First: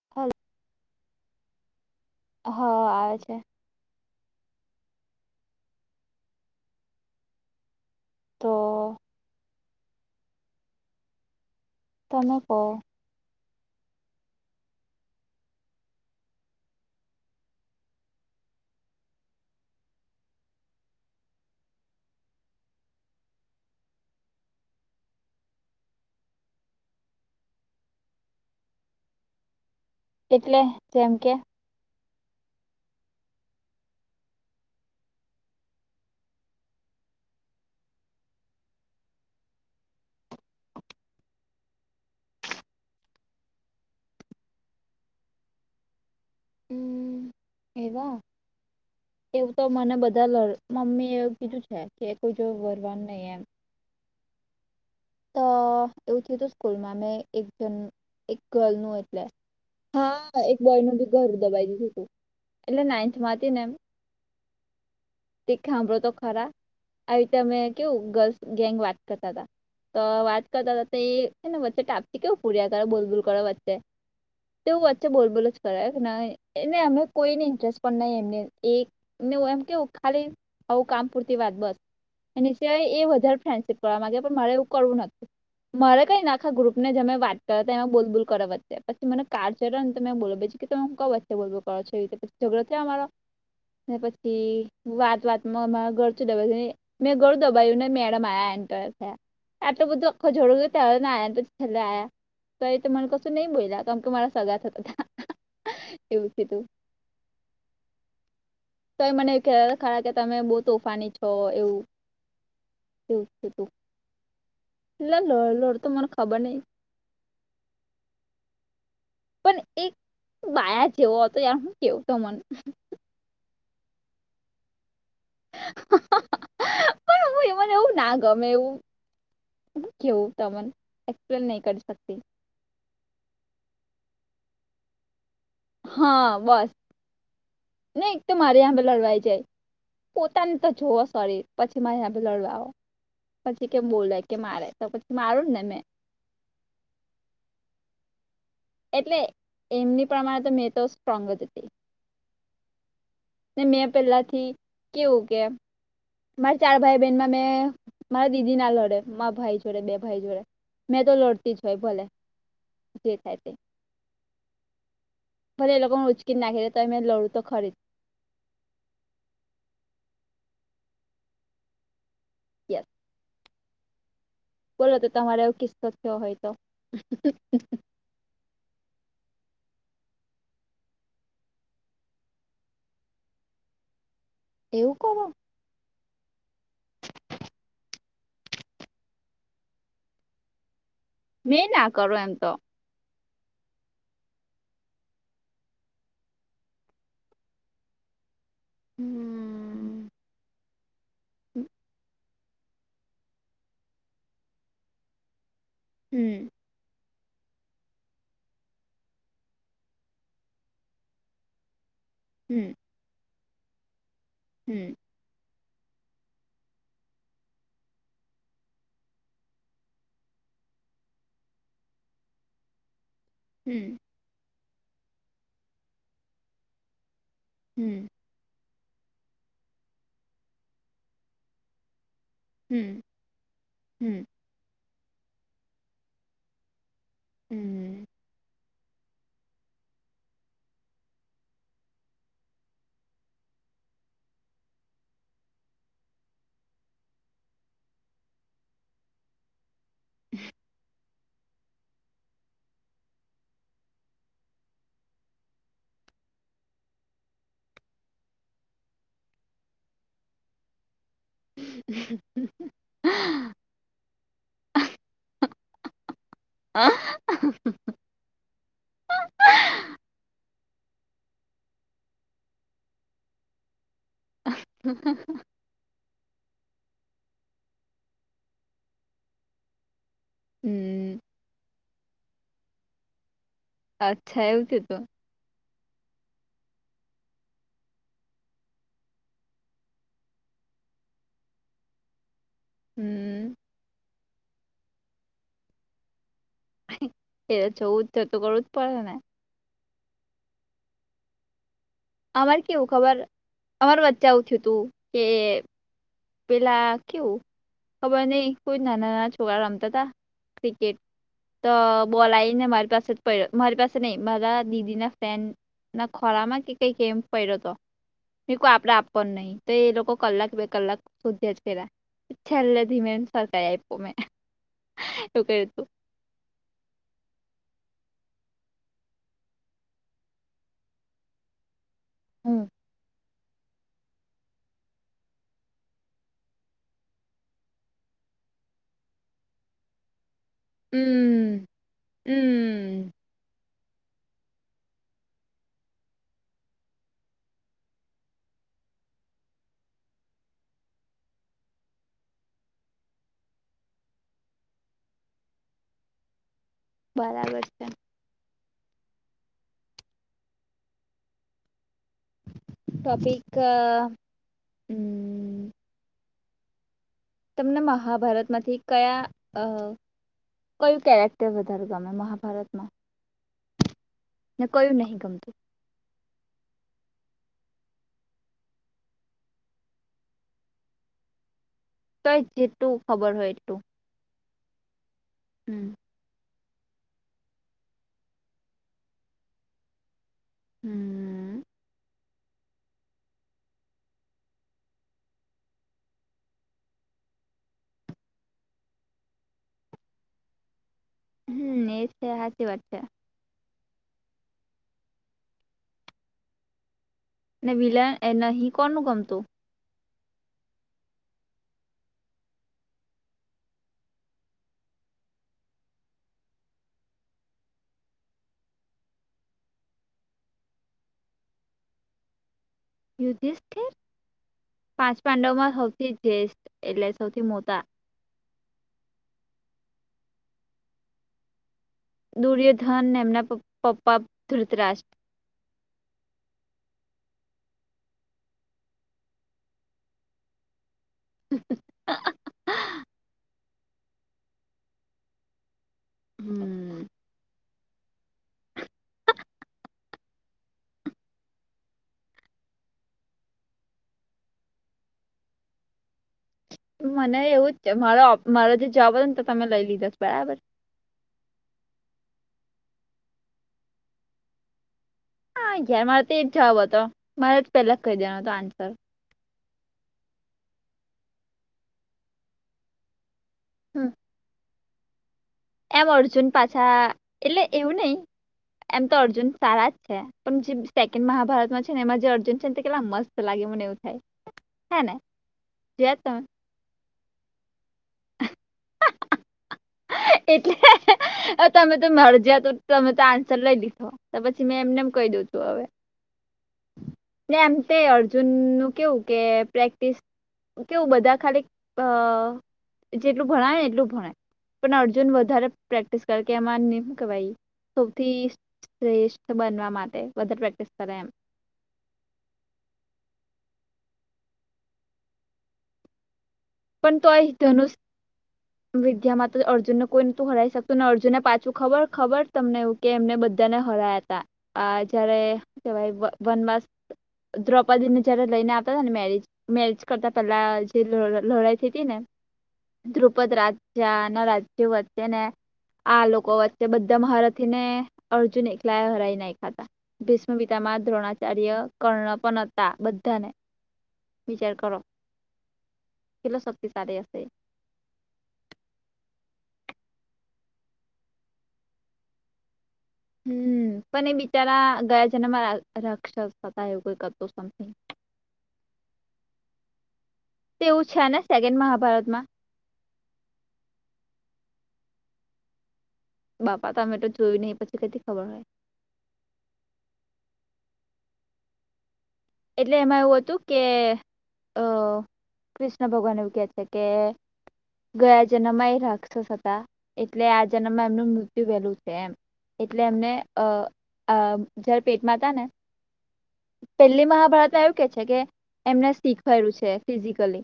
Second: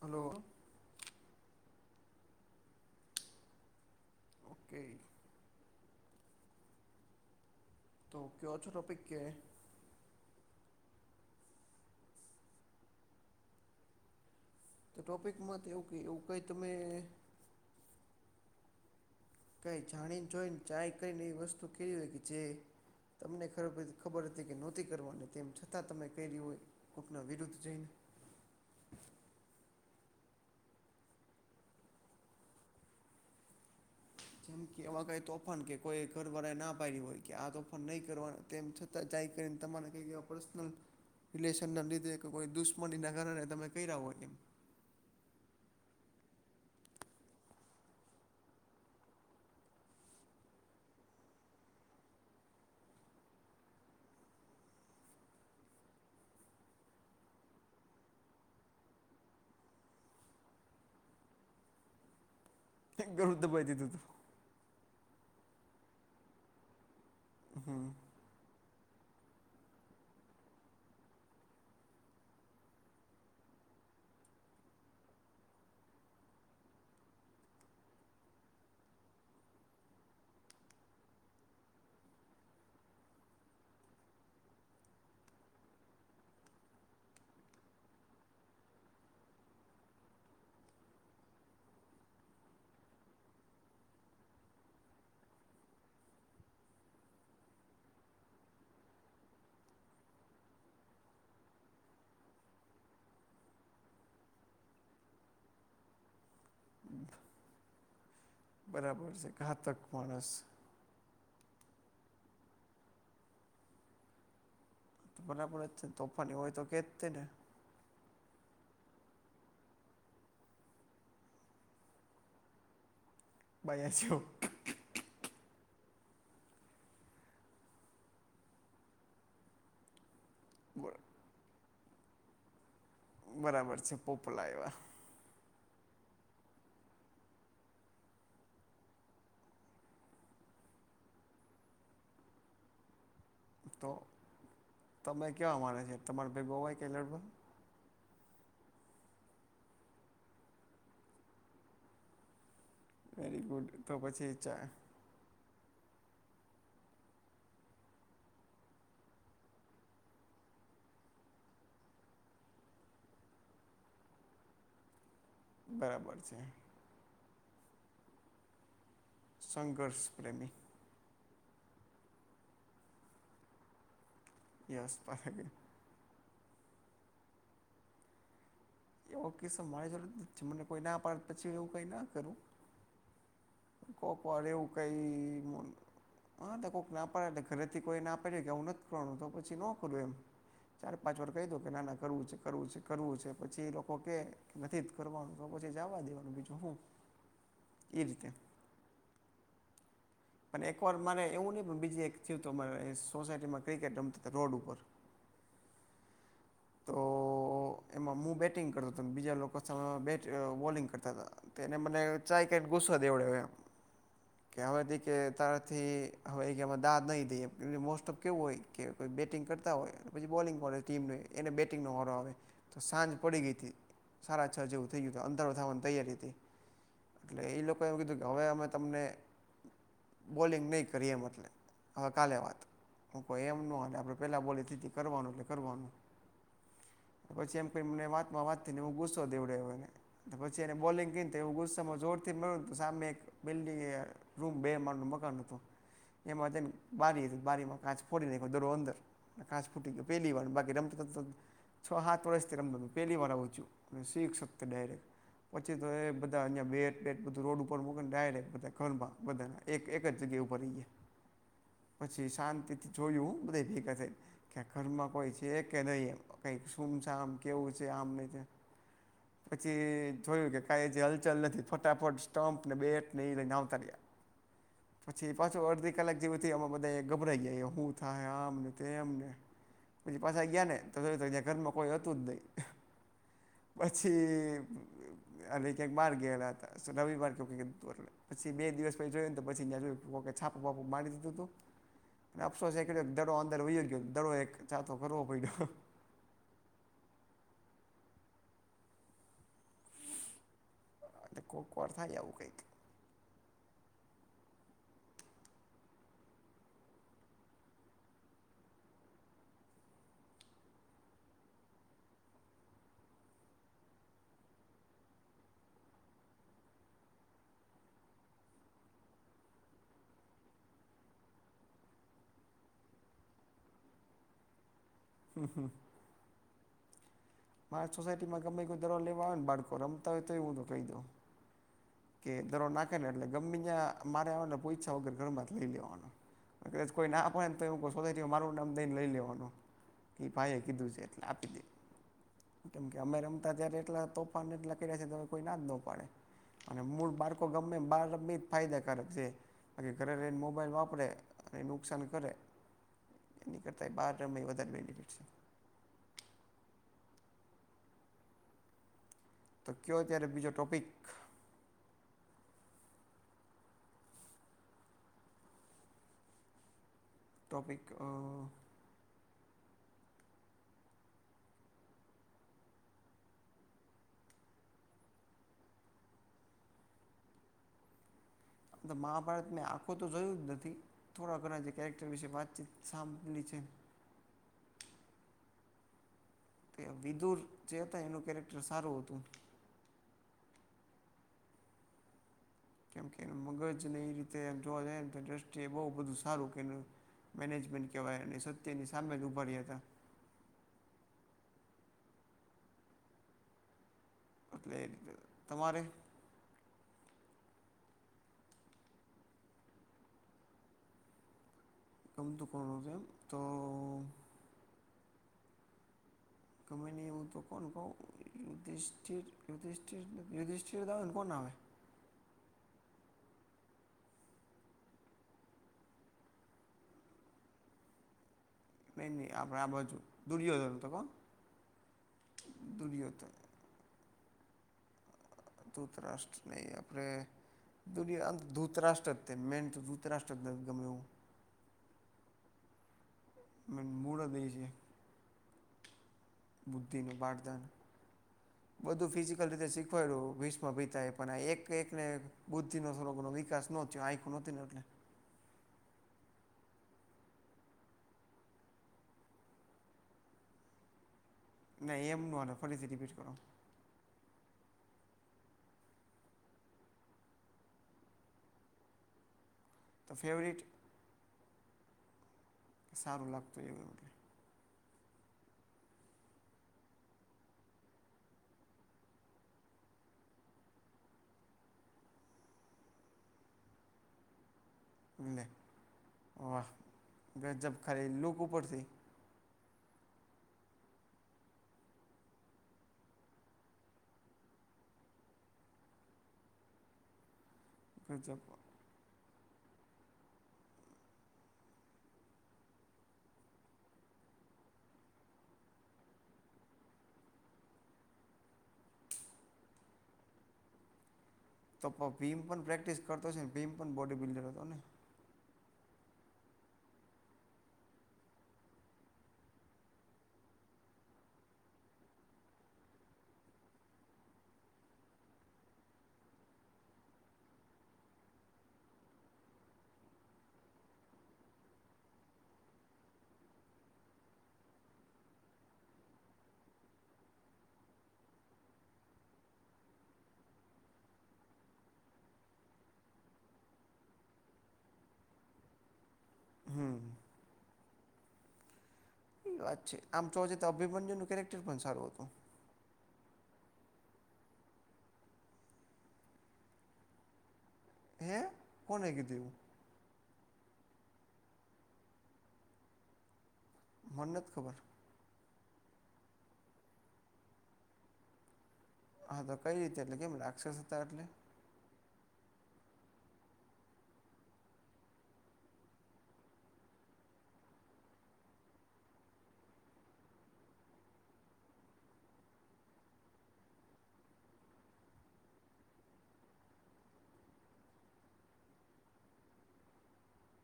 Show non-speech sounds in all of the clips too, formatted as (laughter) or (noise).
Hello. હ આવે છે. કે તો કયો છે ટોપિક કે તમે કો તો ટોપિકમાં તો એવું ક એવું કઈ તમે કંઈ જાણી જોઈને ચાય કઈને એવી વસ્તુ કેળવી કે જે તમને ખબર હતી કે નહોતી કરવાની તેમ છતાં તમે કર્યું હોય કોઈકના વિરુદ્ધ જઈને એટલે જેમ કે જેમ કે એવા કઈ તોફાન કે કોઈ ઘર વાળા એ ના પાડી હોય કે આ તોફાન નહી કરવા તેમ છ (unintelligible) પર્સનલ રિલેશનને લીધે કે કોઈ દુશ્મની ના કારણે તમે (unintelligible) હમ્મ, એવા એવું તો મને બધા લ મમ્મી એવું કીધું છે કે કોઈ જો વરવાન નહીં એમ. અ એવું થયું હતું સ્કૂલમાં મે એક જ એક ગર્લ નુ એટલે હા એક બોયનું બી ઘર દબાવી દીધું હતું એટલે એમ નાઈન્થમાં ગળું હતી ને દબાઈ દીધું હાંભડો તો ખરા આવી રીતેમે હતું હમ કેવું ગલ ગેંગ વાત કરતાં હતાં. તો વાત કરતા હતા એ છે ને વચ્ચે ટાપથી કેવું પૂર્યા કરો બોલ બૂલ કરો વચ્ચે તેવું વચ્ચે બોલ બોલ જ કરાય એને અમે કોઈને ઇન્ટરેસ્ટ પણ નહી એમને એક ને હુ એમ કેવું, ખાલી આવું કામ પૂરતી વાત બસ. એ સિવાય એ વધારે ફ્રેન્ડશીપ કરવા માંગ્યા પણ મારે એવું કરવું નથી. મારે કઈ ને આખા ગ્રુપને મેમે વાત કર્યા, એમાં બોલ બોલ કર વચે, પછી મને કાર ચ્યો ને તો મે બોલો કે તમે કઈ વચ્ચે બોલ બોલ કરો છો પછી ઝગડો થયો અમારો. પછી વાત વાતમાં (unintelligible) મેં ગળું દબાયું ને મેડમ આ્યા એન્ટર થયા આટલું બધું આખું જગાડો ગય ત ને આયા તોછી છેલ્લે આયા તોએ તો મને કશું નહી બોલ્યા, કારમ કે મારા સગા થ હતા એવું છે, તું (inaudible) બરાબર તોય છે મને એવ ખહે ઘાતક ખ કે માણસ તમે બ તોફાની છો એવું, (inaudible) એટલે લડ બરાબર જ લડ છે તો ને, મને તોફાની ખબર હોય નહિ તો કે જતી ને. પણ એક બાયા જેવો હતો યાર હું કેવું તો મને. બાયસો. પણ હું એમને એવું ના ગમે એવું. કેવું તમન એક્સપ્લેન નહી કરી શકતી. બરાબર છે પોપલા એવા. હા બસ, ને એક તો મારે અહીંયા લડવાઈ જાય. પોતાની તો જોવ સોરી પછી મારે એને લડવા આવો. પછી કેમ તો બોલે કે મારે તો પછી તમે મારું કેવા ને માને મેં. છે તમારે ભેગો હોય કે લડવો? એટલે એમની પ્રમાણે તો મેં તો સ્ટ્રોંગ જ હતી. વેરી ને ગુડ મેં તો પછી પહેલાથી ચા કેવું કેમ? મારા ચાર ભાઈ બહેનમાં મેં મારા દીદી ના લડે મા ભાઈ જોડે બે ભાઈ જોડે. મેં તો લડતી જ હોય ભલે, જે થાય તે. ભલે એ લોકો બરાબર ઉચકી છે નાખી તો મેં લડું તો ખરી. સંઘર્ષ પ્રેમી. યસ. યસ બોલો તો તમારે એવો કિસ્સો થયો હોય તો? એવો કિસ્સો મારા જોડ નથ થયો મને કોઈ ના પડે પછી એવું કંઈ ના કરું. કોકવાર એવું કોઈ મોલ હા કોઈક ના પડે એટલે ઘરેથી કોઈ ના પડે કે આવું નથી કરવાનું તો પછી ન કરું એમ. ચાર પાંચ વાર કહી દો મેં કે ના ના કરું કરવું એમ છે તો કરવું છે. કરવું છે પછી લોકો કે નથી જ કરવાનું તો પછી જવા દેવાનું બીજું હું. એ રીતે હમ્મ. પણ એકવાર મારે એવું નહીં પણ બીજી એક થયું તો મા સોસાયટીમાં ક્રિકેટ રમતા રોડ ઉપર હમ્મ. તો તો એમાં હું બેટિંગ કરતો હતો બીજા લોકો સામે બેટ બોલિંગ કરતા હતા તો એને મને ચાઈ હમ કરીને ગુસ્સો દેવડ્યો એમ, કે હવે હમ દેખ કે તારાથી હવે એક એમાં દાદ નહીં દઈએ કેમ મોસ્ટ ઓફ કેવું હોય કે કોઈ બેટિંગ કરતા હોય પછી બોલિંગ મળે ટીમને એને બેટિંગનો વારો આવે તો સાંજ પડી ગઈ સારા છ જેવું થઈ ગયું હતું અંધારો થવાની તૈયારી હતી એટલે એ લોકો એવુ કીધું કે હવે અમે તમને બોલિંગ નહીં કરીએ મતલબ હવે કાલે વાત. હું કોઈ એમ ન હાલે આપણે પહેલા બોલી હતી કરવાનું એટલે કરવાનું. પછી એમ કોઈ મને વાતમાં વાત એને હું ગુસ્સો દેવડાવ્યો પછી એને બોલિંગ કરીને તો એ ગુસ્સોમાં જોરથી મળ ને તો સામે એક બિલ્ડિંગ એ રૂમ બે માન નું મકાન હતું. એમાં જેને બારી હતી બારીમાં કાચ ફોડી નાખો, દડો અંદર. કાચ ફૂટી ગયો પહેલી વાર બાકી રમતો તા છ હાથ વર્ષથી રમુ પહેલી વાર આવું થયું અને સિક્સ વખતે ડાયરેક્ટ. પછી તો એ બધા અ બેટ બેટ બધું રોડ ઉપર મુક ડાયરેક બધા ઘર માં બધા એક એક જગ્યા ઉપર રહીએ. પછી શાંતિથી જોયું હું બધા ભેગા થઈ. કે ઘરમાં કોઈ છે કે નહી એમ કઈક આ સૂમસામ કેવું છે આમ નહી છે. પછી જોયું કે કઈ હજે હલચલ નથી ફટાફટ સ્ટમ્પ ને બેટ ને લઈ ને આવતા રિયા. પછી એ પાછો અર્ધી કલાક જેવી તી અમે બધાયે ગભરાઈ હું થાહે આમને તેમમને પછી પાસે ગયા ને તો હમ ઘરમાં કોઈ હતું જ નહીં. પછી અચ્છા એવું થયું તું અને ક્યાંક બાર ગયેલા હતા રવિવાર પછી બે દિવસ પછી જોયુંને પછીં જો છાપું મારી દીધું તું- અને અફસોસ એ દડો હમ અંદર વ ગયો દડો એક ચતો કરવો પડ્યો એ છવું જ છ તો કરવું જ પડેને એટલે કોકવાર થાય આવું. અમારે કંઈક કેવું ખબર અમાર વચ્ચે આવું થ્યું તું કે પેલા કેવું ખબર નઈ કોઈ નાના નાના છોરા રમતા હતાા ક્રિકેટ તો બોલ આયને મારી પાસે પડ મારી પાસે નહી મારા દીદી ના ફેન ના ખોરા માં કે કઈક એમ પડ્યો હતો. મેં કુ આપડે આપવા નહી તો એ લોકો કલાક બે કલાક શોધ્યા જ કર્યા છેલ્લે ધીમે સરકાઈ આપ્યો મેં એવું કર્યું તું મારી સોસાયટીમાં ગમે કોઈ દરો લેવા આવેય ને બાળકો રમતા હોય તો એું તો કહી દઉ કે દરો હમ. નાખે ને એટલે ગમે ત્યાં મારે આવેને પોઈછા વગર ઘરમાંથી લઈ લેવાનો. કદાચ કોઈ ના આપડે ને તો એ શોધાય મારું નામ દઈને લઈ લેવાનું કે ભાઈ કીધું છે એટલે આપી દે હમ કેમ કે હમ અમે રમતા જ્યારે એટલા તોફાાનને એટલા કર્યા છી તો હવે કોઈ ના જ ન પાડે અને મૂળ બાળકો ગમે બહાર રમી જ ફાયદાકારક છે. બાકી ઘરે રયને મોબાઈલ વાપરે અને નુકસાન કરે. એની કરતાં બહાર રમે એ વધારે બેનિફિટ છે. બરાબર છે. તો કયો ત્યારે બીજો ટોપિક ટોપિક ક હમ તમને ટોપિક મહાભારતમાંથી કયાં અ કયું કેરેક્ટર વધારે ગમે મહાભારતમાં ને કોયું નહીં ગમતું. આમ તો મહાભારત મેં આખું તો જોયું જ નથી થોડા ઘણા જે કેરેક્ટર તો વિશે વાતચીત જેટલું ખબર સાંભળી હોય છે. એટલું હમ તે વિદુર જે હતા એનું કેરેક્ટર સારું હતું. હમ કેમ કે મગજને એ રીતે એમ જોવા જઈએ ને તો દ્રષ્ટિએ બઉ બધું સારું કર્યુ. મેનેજમેન્ટ કહેવાય અને સત્યની સામે જ ઊભા રહ્યાં હતા. હમ એ છે સાચી વાત છે. એટલે એ રીતે તમારે ને વિલન એ નહીં કોનું ગમતું. કમ તું કોનુ છે એ મ તો ગમે ને એવું તો કોણ કહ યુધિષ્ઠિર યુધિષ્ઠિર યુધિષિર આવે ને કોણ આવે યુધિષ્ઠિર પાંચ પાંડવમાં હૌથી ધેસ્ટ એટલે સૌથી મોટા નહી નહી આપણે આ બાજુ દુર્યોધન પન ત દુર્યોધન ને એમના પપ્પા ધૃતરાજ ધૂતરાષ્ટ્ નહીં આપરડે દુનિયા અ ધૂત રાષ્ટ્ર તે મેન તો ધૂત રાષ્ટ્ર નથીગમે્ એવુ (unintelligible) મન મૂળ દઈ છે. થીનુ બાળથાન હ (unintelligible) બધું ફિઝિકલ રીતે શીખવાડ્યું વિષ્મ ભીતા એ પણ એક એકને બુદ્ધિ નો થોડો ધનો વિકાસ નોયો પનોટી ને નટલે મને એવું જ તે, મારો મારો જે જવાબ હતો ને તો તમે લઈ લીધો બરાબર? નહી એમ નો હાલે ફરીથી રિપીટ કરો? જ્યારે મારે તો એ જ જવાબ હતો મારે પેલા જ કહી દેવાનો હતો આન્સર. તો ફેવરેિટ? સારું લાગતું એમ કે હમ એમ અર્જુન પાછા, એટલે એવું નહી, એમ તો અર્જુન સારા જ છે. પણ જે સેકન્ડ મહાભારતમાં છે ને, એમાં જે અર્જુન છે ને કેટલા મસ્ત લાગે મને એવું થાય. હે ને લે! જોયા તમે વાહ! ગજબ ખાલી લૂક ઉપરથી એટલે તમે તો મળ જયા તો તમે તો આન્સર લઈ લીધો. તો પછી મેં એમ નેમ કહી દું તું હવે એમ તે ગજબ અર્જુન નું કેવું? કે પ્રેક્ટિસ કેવું બધા ખાલી એટલું ભણાય એટલું ભણે. પણ અર્જુન વધારે પ્રેક્ટિસ કર એમાંય હુ કેવાય સૌથી શ્રેષ્ઠ બનવા માટે વધારે પ્રેક્ટિસ કરે એમ. તો ભીમ પણ પ્રેક્ટિસ કરતો હશે ને ભીમ પણ બોડી બિલ્ડર હતો ને? પણ તો આ ધનુસ વિદ્યા માં અર્જુનને કોઈ નતું હરાઈ શકતું ને અર્જુનને પાછું ખબર ખબર તમને એવું? કે એમને બધાને હરાયા હતા, જયારે કેવાય વનવાસ દ્રૌપદીને જયારે લઈને આવતા હતા ને મેરેજ મેરેજ કરતા પેલા જે લડાઈ થ હતી ને ધ્રુપદ રાજા ના રાજ્યો વચ્ચે ને આ લોકો વચ્ચે બધા મહારથી ને અર્જુન એકલા હરાઈ નાખ્યાંતા. ભીષમ પિતા માં દ્રોણાચાર્ય, કર્ણ પણ હતા બધાને, વિચાર કરો? કેટલો હમ શક્તિશાળી હશે એ? એ વાત છે આમ જો તો અભિમન્યુ નું કેરેક્ટર પણ સારું હતું. હમ પણ એ બિચારા ગયા જના માં રક્ષસતા એવું કોઈ ક હતો. હે કોને કિધુ એવું? તેવું છે ને સેકન્ડ મહાભારત માં? મન્નત ખબર? બાપા તમે તો જોઈ નને પછી કથી ખબર હોય. હા તો કઈ રીતે એટલે કેમ રાક્ષસ હતા એટલે? એટલે એમાં એવું હતું કે અ કૃષ્ણ ભગવાન એવું કે છે કે ગયા જન્મમાં એ રાક્ષસ હતા એટલે આ જન્મમાં એમનું મૃત્યુ વહેલું છે એમ. એટલે એમને અ જયારે પેટમાં હતા ને પે પેલી મહાભારતમાં એવું કે છે કે એમને શીખવાલું છે ફિઝિકલી.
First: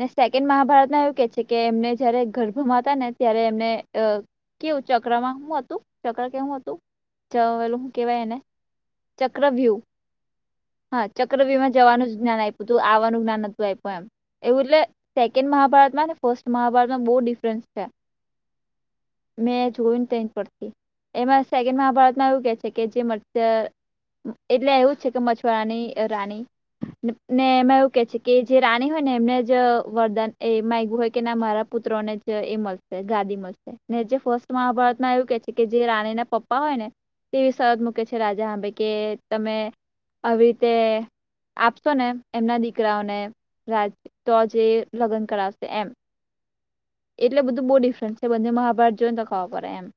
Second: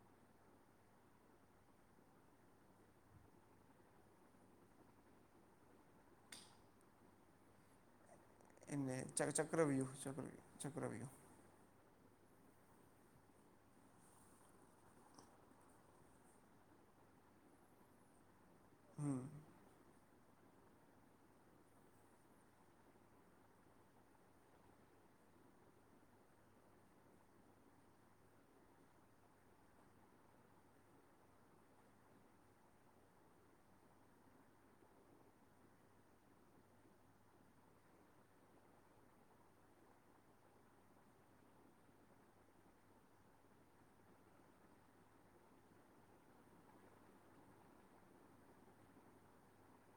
ને સેકન્ડ મહાભારતમાં એવું કે છે કે, એમને જયારે ગર્ભમાં હતા ને ત્યારે એમને કેવું ચક્રમાં હું હતું? ચક્ર કેવું હતું? જવેલુ હું કેવાય એને? એ ચક્રવ્યૂહ ચક્રવ્યુ ચક્રવ્યુહ. હા ચક્રવહમાં જવાનું જ્ઞાન આપ્યું તું, આવવાનું જ્ઞાન નતું આપ્યું એમ. એવું એટલે સેકન્ડ મહાભારતમાં ફર્સ્ટ મહાભારતમાં બહુ ડિફરન્સ છે. હમ મેં જોયને ત પડતી. એમાં સેકન્ડ મહાભારતમાં એવું કે છે કે, જે મરતા એટલે એવું જ છે કે મછુવારાની રાણી ને એમાં એવું કે છે કે જે રાણી હોય ને એમને જ વરદાન એ માંગયું હોય કે મારા પુત્રોને જ એ મળશે ગાદી મળશે ને જે ફસ્ટ મહાભારતમાં એવું કે છે કે, જે રાણી ના પપ્પા હોય ને તેવી શરત મૂકે છે રાજા હંબે કે તમે આવી રીતે, આપશો ને એમના દીકરાઓને રાજ તો જે લગ્ન કરાવશે એમ. એટલે બધું બહુ ડિફરન્સ છે બને મહાભારત જોઈને તો ખબર પડે એમ.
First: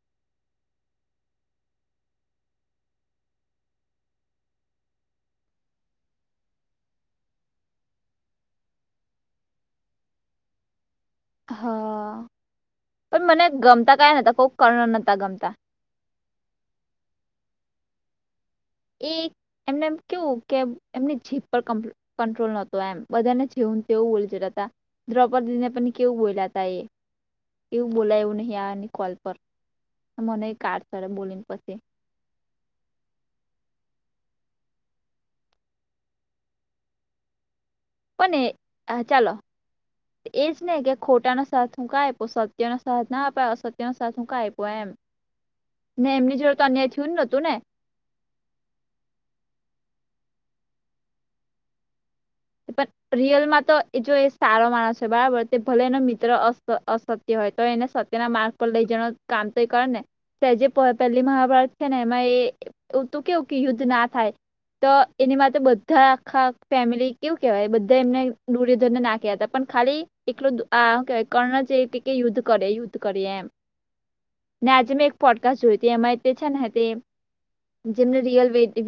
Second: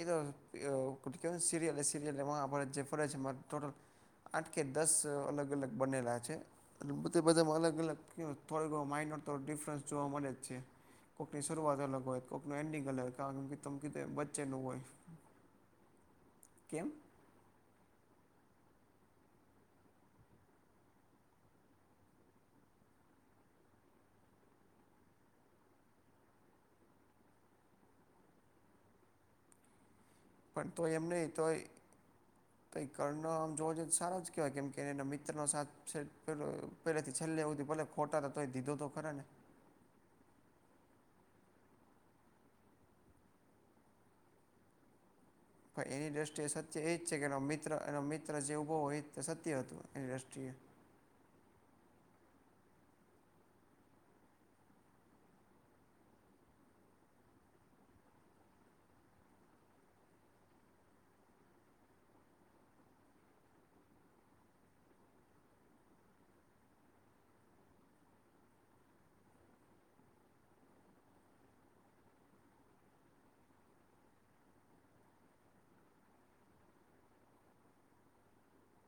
એ તો અહ કે સિરયલ એ સિરયલ એડે જે ફડે છે મા ટોટલ આઠ કે દસ અહ અલગ-અલગ બનેલા છે. અને બધે બધે માં અલગ અલગ થોક માઇડ ડિફરન્સ જોવા મલે જ છે. કોંકની શરૂઆત અલગ હા હોય કોંકનું એન્ડિંગ અગ પણ મને કારણ કે તમ કી ગમતા બે કયા નતા કોક હોય કર્ણ નતા ગમતા કેમ? એ એમને એમ કેવું કે એમની જીપ પર કમ્પ કંટ્રોલ નોતો એમ બધાને જેવું તેવું બોલ હતા દ્રૌપદીદીને પણ કેવું બોલ્યા હતા એ એવું બોલા એવું નહીં આની કોલ પર મને એક કાર સર બોલીને પછી. તોઈ કર્ણ આમ જોવો જોઈએ તો સારા જ કેહેવાય કેમ કે એના મિત્ર સાથ છે પહેલાથી છેલ્લે હુદી ભલે ફોટતા થા પણ તોએ ધીધો તો ખરાને. (inaudible) એ જ ને કે ખોટાનો સાથ હું કા આયપો સત્યનો સાથ ના આપા અસત્યનો સાથ હું કા આપ્યો એમ. (inaudible) પણ ને એની એમની દ્રષ્ટિએ જોડે તો સાચે અન્યાય એ જ થયું છે કે એનો નતું ને મિત્ર એનો મિત્ર જે ઉભો હોય તે સત્ય હતું એની દ્રષ્ટિ એ. પણ રિયલમાં તો એ જો સારો માણસ છે બરાબર તે ભલે એનો મિત્ર અસ અસ તે હોય તો એને સત્યના માર્ગ પર લઈ જણ કામ તો એ કરે ને. તે જે પ પહેલી મહાભારત છે ને એમાં એ તું કેવું કે યુદ્ધ ના થાય. તો એની માટે બધા આખા ફેમિલી કેવું કેવાય એ બધા એમને દૂરીધંધ નાખ્યા હતા પણ ખાલી એકલું આ હું કેવાય કર્ણ છે એટલે કે યુદ્ધ કરે યુદ્ધ કરે એમ. ને આજે મેં એક પોડકાસ્ટ જોય ત અમારે તે છે ને તે જેમને રિયલ વે ડી